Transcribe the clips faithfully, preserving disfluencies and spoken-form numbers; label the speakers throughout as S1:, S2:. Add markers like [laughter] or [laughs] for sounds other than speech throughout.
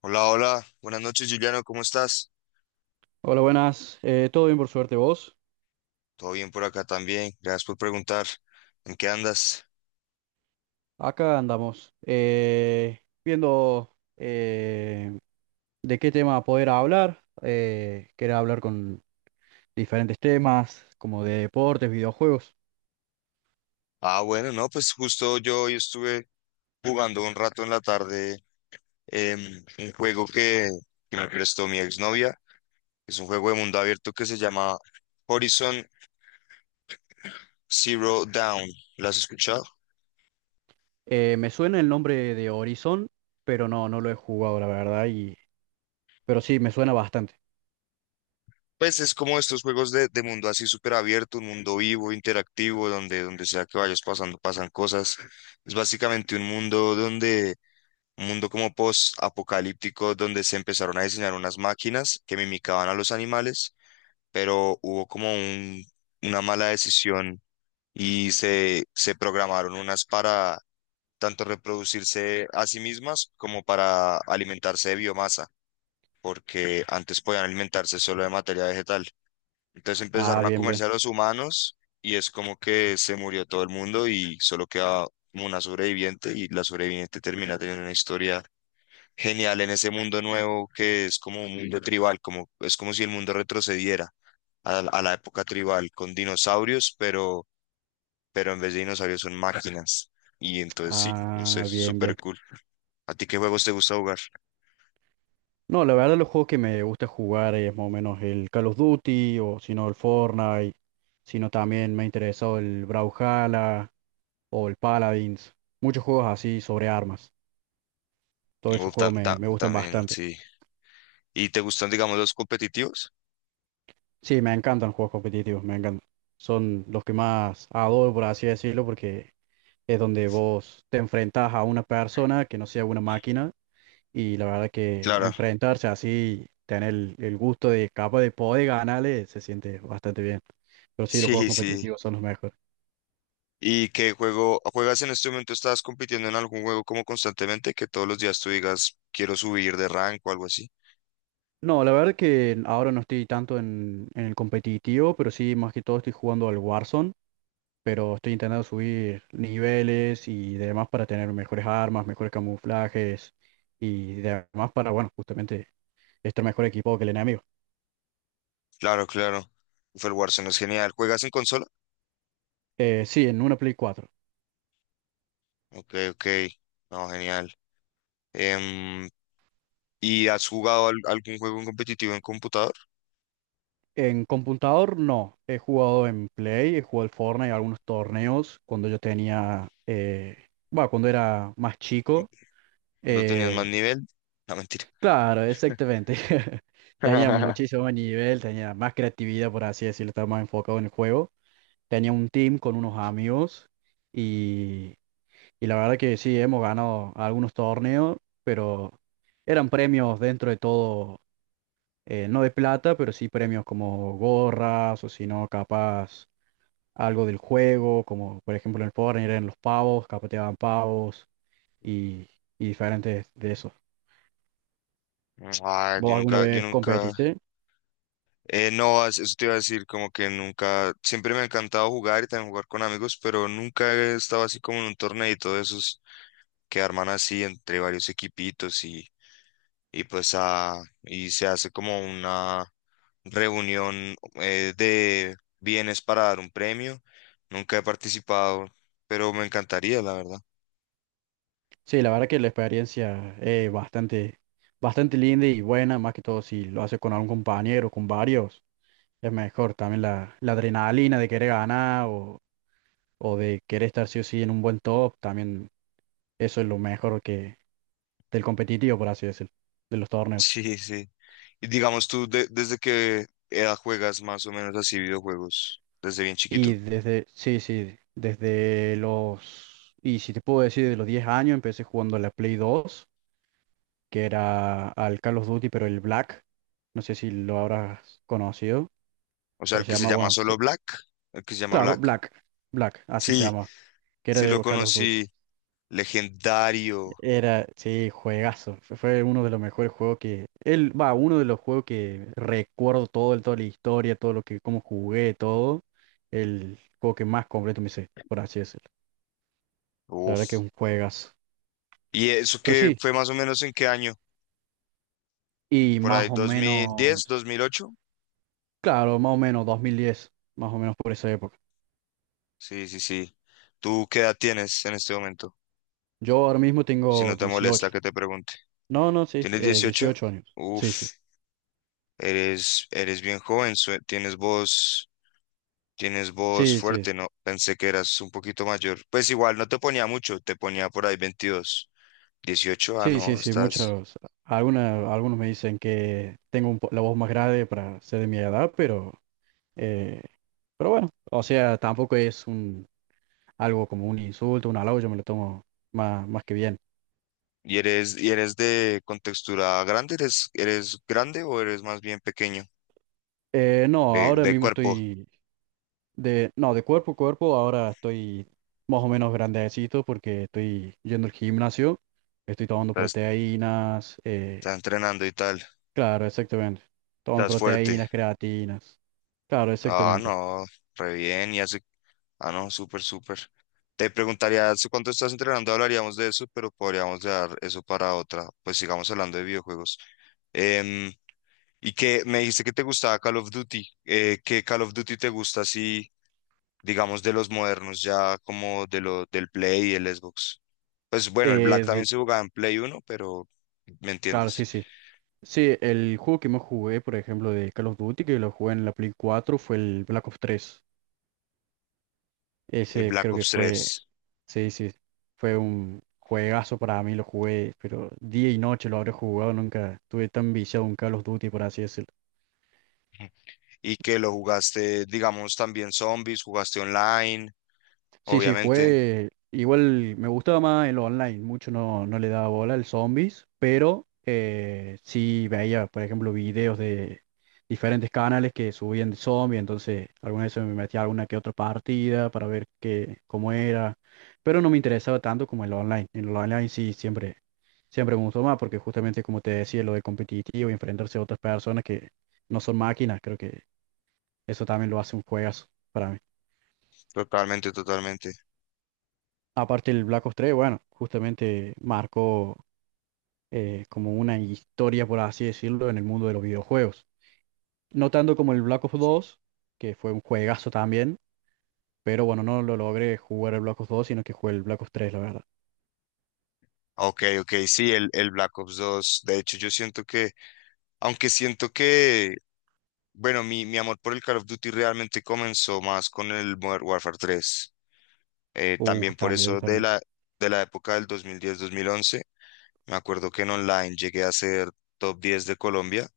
S1: Hola, hola, buenas noches Juliano, ¿cómo estás?
S2: Hola, buenas. Eh, ¿todo bien por suerte vos?
S1: Todo bien por acá también, gracias por preguntar. ¿En qué andas?
S2: Acá andamos eh, viendo eh, de qué tema poder hablar. Eh, quería hablar con diferentes temas, como de deportes, videojuegos.
S1: Ah, bueno, no, pues justo yo hoy estuve jugando un rato en la tarde, em, un juego que, que me prestó mi exnovia, es un juego de mundo abierto que se llama Horizon Zero Dawn. ¿Lo has escuchado?
S2: Eh, me suena el nombre de Horizon, pero no, no lo he jugado, la verdad. Y, pero sí, me suena bastante.
S1: Pues es como estos juegos de, de mundo así súper abierto, un mundo vivo, interactivo, donde, donde sea que vayas pasando, pasan cosas. Es básicamente un mundo donde Un mundo como post-apocalíptico donde se empezaron a diseñar unas máquinas que mimicaban a los animales, pero hubo como un- una mala decisión y se, se programaron unas para tanto reproducirse a sí mismas como para alimentarse de biomasa, porque antes podían alimentarse solo de materia vegetal. Entonces
S2: Ah,
S1: empezaron a
S2: bien, bien.
S1: comerse a los humanos y es como que se murió todo el mundo y solo queda como una sobreviviente, y la sobreviviente termina teniendo una historia genial en ese mundo nuevo, que es como un mundo tribal, como es como si el mundo retrocediera a, la a la época tribal con dinosaurios, pero, pero en vez de dinosaurios son máquinas. Y entonces sí, no sé,
S2: Ah, bien, bien.
S1: súper cool. ¿A ti qué juegos te gusta jugar?
S2: No, la verdad los juegos que me gusta jugar es más o menos el Call of Duty o si no el Fortnite, sino también me ha interesado el Brawlhalla o el Paladins, muchos juegos así sobre armas. Todos
S1: Oh,
S2: esos
S1: ta-
S2: juegos me,
S1: ta-
S2: me gustan
S1: también,
S2: bastante.
S1: sí. ¿Y te gustan, digamos, los competitivos?
S2: Sí, me encantan los juegos competitivos, me encantan. Son los que más adoro, por así decirlo, porque es donde vos te enfrentás a una persona que no sea una máquina. Y la verdad que
S1: Claro,
S2: enfrentarse así, tener el, el gusto de capaz de poder ganarle, se siente bastante bien. Pero sí, los juegos
S1: sí, sí.
S2: competitivos son los mejores.
S1: ¿Y qué juego juegas en este momento? ¿Estás compitiendo en algún juego como constantemente que todos los días tú digas, quiero subir de rank o algo así?
S2: No, la verdad que ahora no estoy tanto en, en el competitivo, pero sí, más que todo estoy jugando al Warzone, pero estoy intentando subir niveles y demás para tener mejores armas, mejores camuflajes y demás para, bueno, justamente estar mejor equipado que el enemigo.
S1: Claro, claro. Uf, el Warzone es genial. ¿Juegas en consola?
S2: Eh, sí, en una Play cuatro.
S1: Ok, ok. No, genial. Em, ¿Y has jugado al- algún juego en competitivo en computador?
S2: En computador no, he jugado en Play, he jugado al Fortnite, algunos torneos cuando yo tenía, eh, bueno, cuando era más chico.
S1: ¿Cuando tenías más
S2: Eh,
S1: nivel? No, mentira.
S2: claro, exactamente. [laughs] Tenía
S1: [laughs]
S2: muchísimo nivel, tenía más creatividad, por así decirlo, estaba más enfocado en el juego. Tenía un team con unos amigos y, y la verdad que sí, hemos ganado algunos torneos, pero eran premios dentro de todo, eh, no de plata, pero sí premios como gorras o si no, capaz algo del juego, como por ejemplo en el Power Rangers, en los pavos, capaz te daban pavos y, y diferentes de esos.
S1: Ah, yo
S2: ¿Vos alguna
S1: nunca, yo
S2: vez
S1: nunca,
S2: competiste?
S1: eh, no, es- eso te iba a decir, como que nunca, siempre me ha encantado jugar y también jugar con amigos, pero nunca he estado así como en un torneito de esos que arman así entre varios equipitos y, y pues, ah, y se hace como una reunión, eh, de bienes para dar un premio. Nunca he participado, pero me encantaría, la verdad. [laughs]
S2: Sí, la verdad que la experiencia es bastante, bastante linda y buena, más que todo si lo haces con algún compañero, con varios, es mejor. También la, la adrenalina de querer ganar o, o de querer estar sí o sí en un buen top, también. Eso es lo mejor que del competitivo, por así decirlo, de los torneos.
S1: Sí, sí. Y digamos tú, de- ¿desde qué edad juegas más o menos así videojuegos? ¿Desde bien chiquito?
S2: Y desde, sí, sí, desde los, y si te puedo decir, de los diez años empecé jugando a la Play dos, que era al Call of Duty, pero el Black, no sé si lo habrás conocido,
S1: O sea,
S2: pero
S1: el
S2: se
S1: que se
S2: llama,
S1: llama
S2: bueno, sí,
S1: solo Black, el que se llama
S2: claro,
S1: Black.
S2: Black, Black, así se
S1: Sí,
S2: llama, que era
S1: sí lo
S2: de Call of Duty.
S1: conocí. Legendario.
S2: Era, sí, juegazo. Fue fue uno de los mejores juegos que. Él, va, uno de los juegos que recuerdo todo, el- toda la historia, todo lo que, cómo jugué, todo. El juego que más completo me hice, por así decirlo. La verdad que es
S1: Uf.
S2: un juegazo.
S1: ¿Y eso
S2: Pero
S1: qué
S2: sí,
S1: fue más o menos en qué año?
S2: y
S1: ¿Por
S2: más
S1: ahí
S2: o
S1: dos dos mil diez,
S2: menos.
S1: dos mil ocho?
S2: Claro, más o menos dos mil diez, más o menos por esa época.
S1: Sí, sí, sí. ¿Tú qué edad tienes en este momento?
S2: Yo ahora mismo
S1: Si no
S2: tengo
S1: te molesta
S2: dieciocho.
S1: que te pregunte.
S2: No, no, sí,
S1: ¿Tienes
S2: eh,
S1: dieciocho?
S2: dieciocho años. Sí, sí.
S1: Uf, eres, eres bien joven, sue- tienes voz, tienes voz
S2: Sí, sí.
S1: fuerte, ¿no? Pensé que eras un poquito mayor. Pues igual, no te ponía mucho, te ponía por ahí veintidós. dieciocho, ah,
S2: Sí, sí,
S1: no,
S2: sí,
S1: estás.
S2: muchos, alguna- algunos me dicen que tengo un po- la voz más grave para ser de mi edad, pero, eh, pero bueno, o sea, tampoco es un, algo como un insulto, un halago, yo me lo tomo más, más que bien.
S1: ¿Y eres, y eres de contextura grande? ¿Eres, eres grande o eres más bien pequeño?
S2: Eh, no,
S1: De,
S2: ahora
S1: de
S2: mismo
S1: cuerpo,
S2: estoy de, no, de cuerpo a cuerpo, ahora estoy más o menos grandecito porque estoy yendo al gimnasio, estoy tomando
S1: estás,
S2: proteínas, eh,
S1: estás entrenando y tal,
S2: claro, exactamente, tomando
S1: estás fuerte.
S2: proteínas, creatinas, claro,
S1: Ah,
S2: exactamente.
S1: no, re bien. ¿Y hace Ah, no, súper, súper. Te preguntaría, ¿hace cuánto estás entrenando? Hablaríamos de eso, pero podríamos dejar eso para otra. Pues sigamos hablando de videojuegos. Em, y que me dijiste que te gustaba Call of Duty. Eh, ¿qué Call of Duty te gusta así, digamos, de los modernos, ya como de lo, del Play y el Xbox? Pues bueno, el Black
S2: Eh,
S1: también
S2: de-
S1: se jugaba en Play uno, pero me
S2: claro, sí,
S1: entiendes.
S2: sí. Sí, el juego que más jugué, por ejemplo, de Call of Duty, que lo jugué en la Play cuatro fue el Black Ops tres.
S1: El
S2: Ese
S1: Black
S2: creo que
S1: Ops tres.
S2: fue, sí, sí, fue un juegazo para mí, lo jugué, pero día y noche lo habré jugado, nunca estuve tan viciado en Call of Duty, por así decirlo.
S1: Y que lo jugaste, digamos, también zombies, jugaste online,
S2: Sí, sí,
S1: obviamente.
S2: jugué. Igual me gustaba más el online, mucho no, no le daba bola al zombies, pero eh, sí veía, por ejemplo, videos de diferentes canales que subían de zombies, entonces alguna vez me metía a alguna que otra partida para ver qué, cómo era, pero no me interesaba tanto como el online. En el online sí siempre, siempre me gustó más, porque justamente como te decía, lo de competitivo y enfrentarse a otras personas que no son máquinas, creo que eso también lo hace un juegazo para mí.
S1: Totalmente, totalmente.
S2: Aparte el Black Ops tres, bueno, justamente marcó eh, como una historia, por así decirlo, en el mundo de los videojuegos. No tanto como el Black Ops dos, que fue un juegazo también, pero bueno, no lo logré jugar el Black Ops dos, sino que jugué el Black Ops tres, la verdad.
S1: Ok, ok, sí, el, el Black Ops dos. De hecho, yo siento que, aunque siento que, bueno, mi, mi amor por el Call of Duty realmente comenzó más con el Modern Warfare tres. Eh,
S2: Uh,
S1: también por
S2: también,
S1: eso de
S2: también.
S1: la, de la época del dos dos mil diez, mil once. Me acuerdo que en online llegué a ser top diez de Colombia.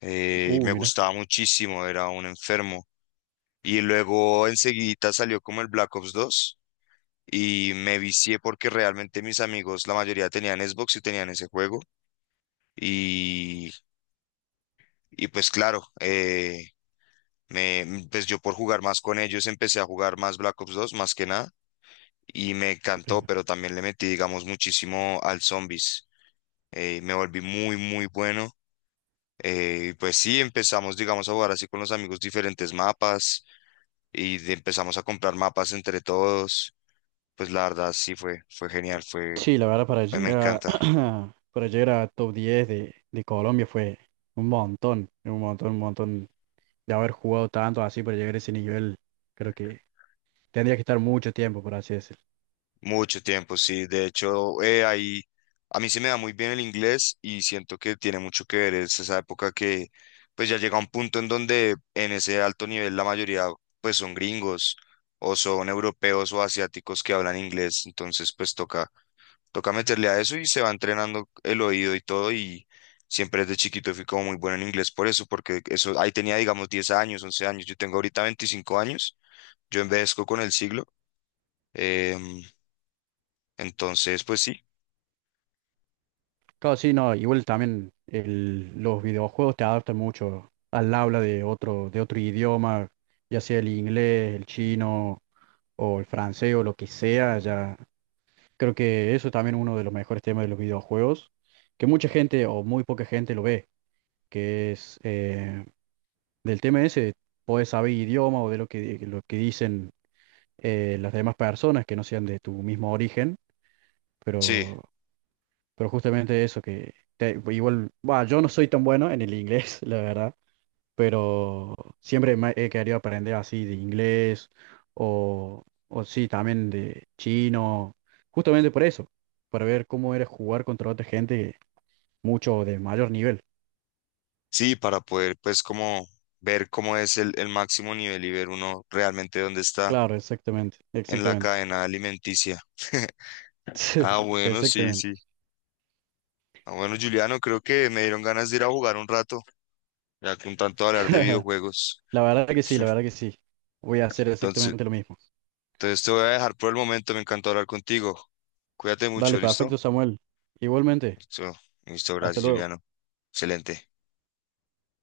S1: Eh,
S2: Uh,
S1: me
S2: mira.
S1: gustaba muchísimo, era un enfermo. Y luego enseguida salió como el Black Ops dos y me vicié porque realmente mis amigos, la mayoría tenían Xbox y tenían ese juego. Y Y pues claro, eh, me, mm, pues yo por jugar más con ellos empecé a jugar más Black Ops dos más que nada y me encantó,
S2: eh,
S1: pero también le metí, digamos, muchísimo al Zombies. Eh, me volví muy, muy bueno. Eh, y pues sí, empezamos, digamos, a jugar así con los amigos diferentes mapas y de- empezamos a comprar mapas entre todos. Pues la verdad sí fue, fue genial, fue,
S2: Sí, la verdad, para
S1: me
S2: llegar,
S1: encanta.
S2: [clears throat] para llegar a top diez de, de Colombia, fue un montón, un montón, un montón de haber jugado tanto así para llegar a ese nivel. Creo que tendría que estar mucho tiempo, por así decirlo.
S1: Mucho tiempo, sí. De hecho, eh, ahí a mí se me da muy bien el inglés y siento que tiene mucho que ver. Es esa época que pues ya llega un punto en donde en ese alto nivel la mayoría pues son gringos o son europeos o asiáticos que hablan inglés. Entonces pues toca, toca meterle a eso y se va entrenando el oído y todo, y siempre desde chiquito fui como muy bueno en inglés por eso, porque eso ahí tenía digamos diez años, once años. Yo tengo ahorita veinticinco años. Yo envejezco con el siglo. em, entonces, pues sí,
S2: Claro, sí, no, igual también el- los videojuegos te adaptan mucho al habla de otro, de otro idioma, ya sea el inglés, el chino o el francés o lo que sea, ya creo que eso también es uno de los mejores temas de los videojuegos, que mucha gente o muy poca gente lo ve, que es, eh, del tema ese, podés saber idioma o de lo que, lo que, dicen eh, las demás personas que no sean de tu mismo origen,
S1: sí,
S2: pero. Pero justamente eso que te- igual, bah, yo no soy tan bueno en el inglés, [laughs] la verdad, pero siempre me he querido aprender así de inglés o, o sí, también de chino, justamente por eso, para ver cómo era jugar contra otra gente mucho de mayor nivel.
S1: sí, para poder pues como ver cómo es el, el máximo nivel y ver uno realmente dónde está
S2: Claro, exactamente,
S1: en la
S2: exactamente.
S1: cadena alimenticia. [laughs] Ah,
S2: [laughs]
S1: bueno, sí,
S2: Exactamente.
S1: sí. Ah, bueno, Juliano, creo que me dieron ganas de ir a jugar un rato, ya con tanto hablar de
S2: [laughs]
S1: videojuegos.
S2: La verdad que sí, la verdad que sí. Voy a hacer
S1: Entonces,
S2: exactamente lo mismo.
S1: entonces te voy a dejar por el momento, me encantó hablar contigo. Cuídate mucho,
S2: Dale,
S1: ¿listo?
S2: perfecto, Samuel. Igualmente,
S1: Listo, listo,
S2: hasta
S1: gracias,
S2: luego.
S1: Juliano. Excelente.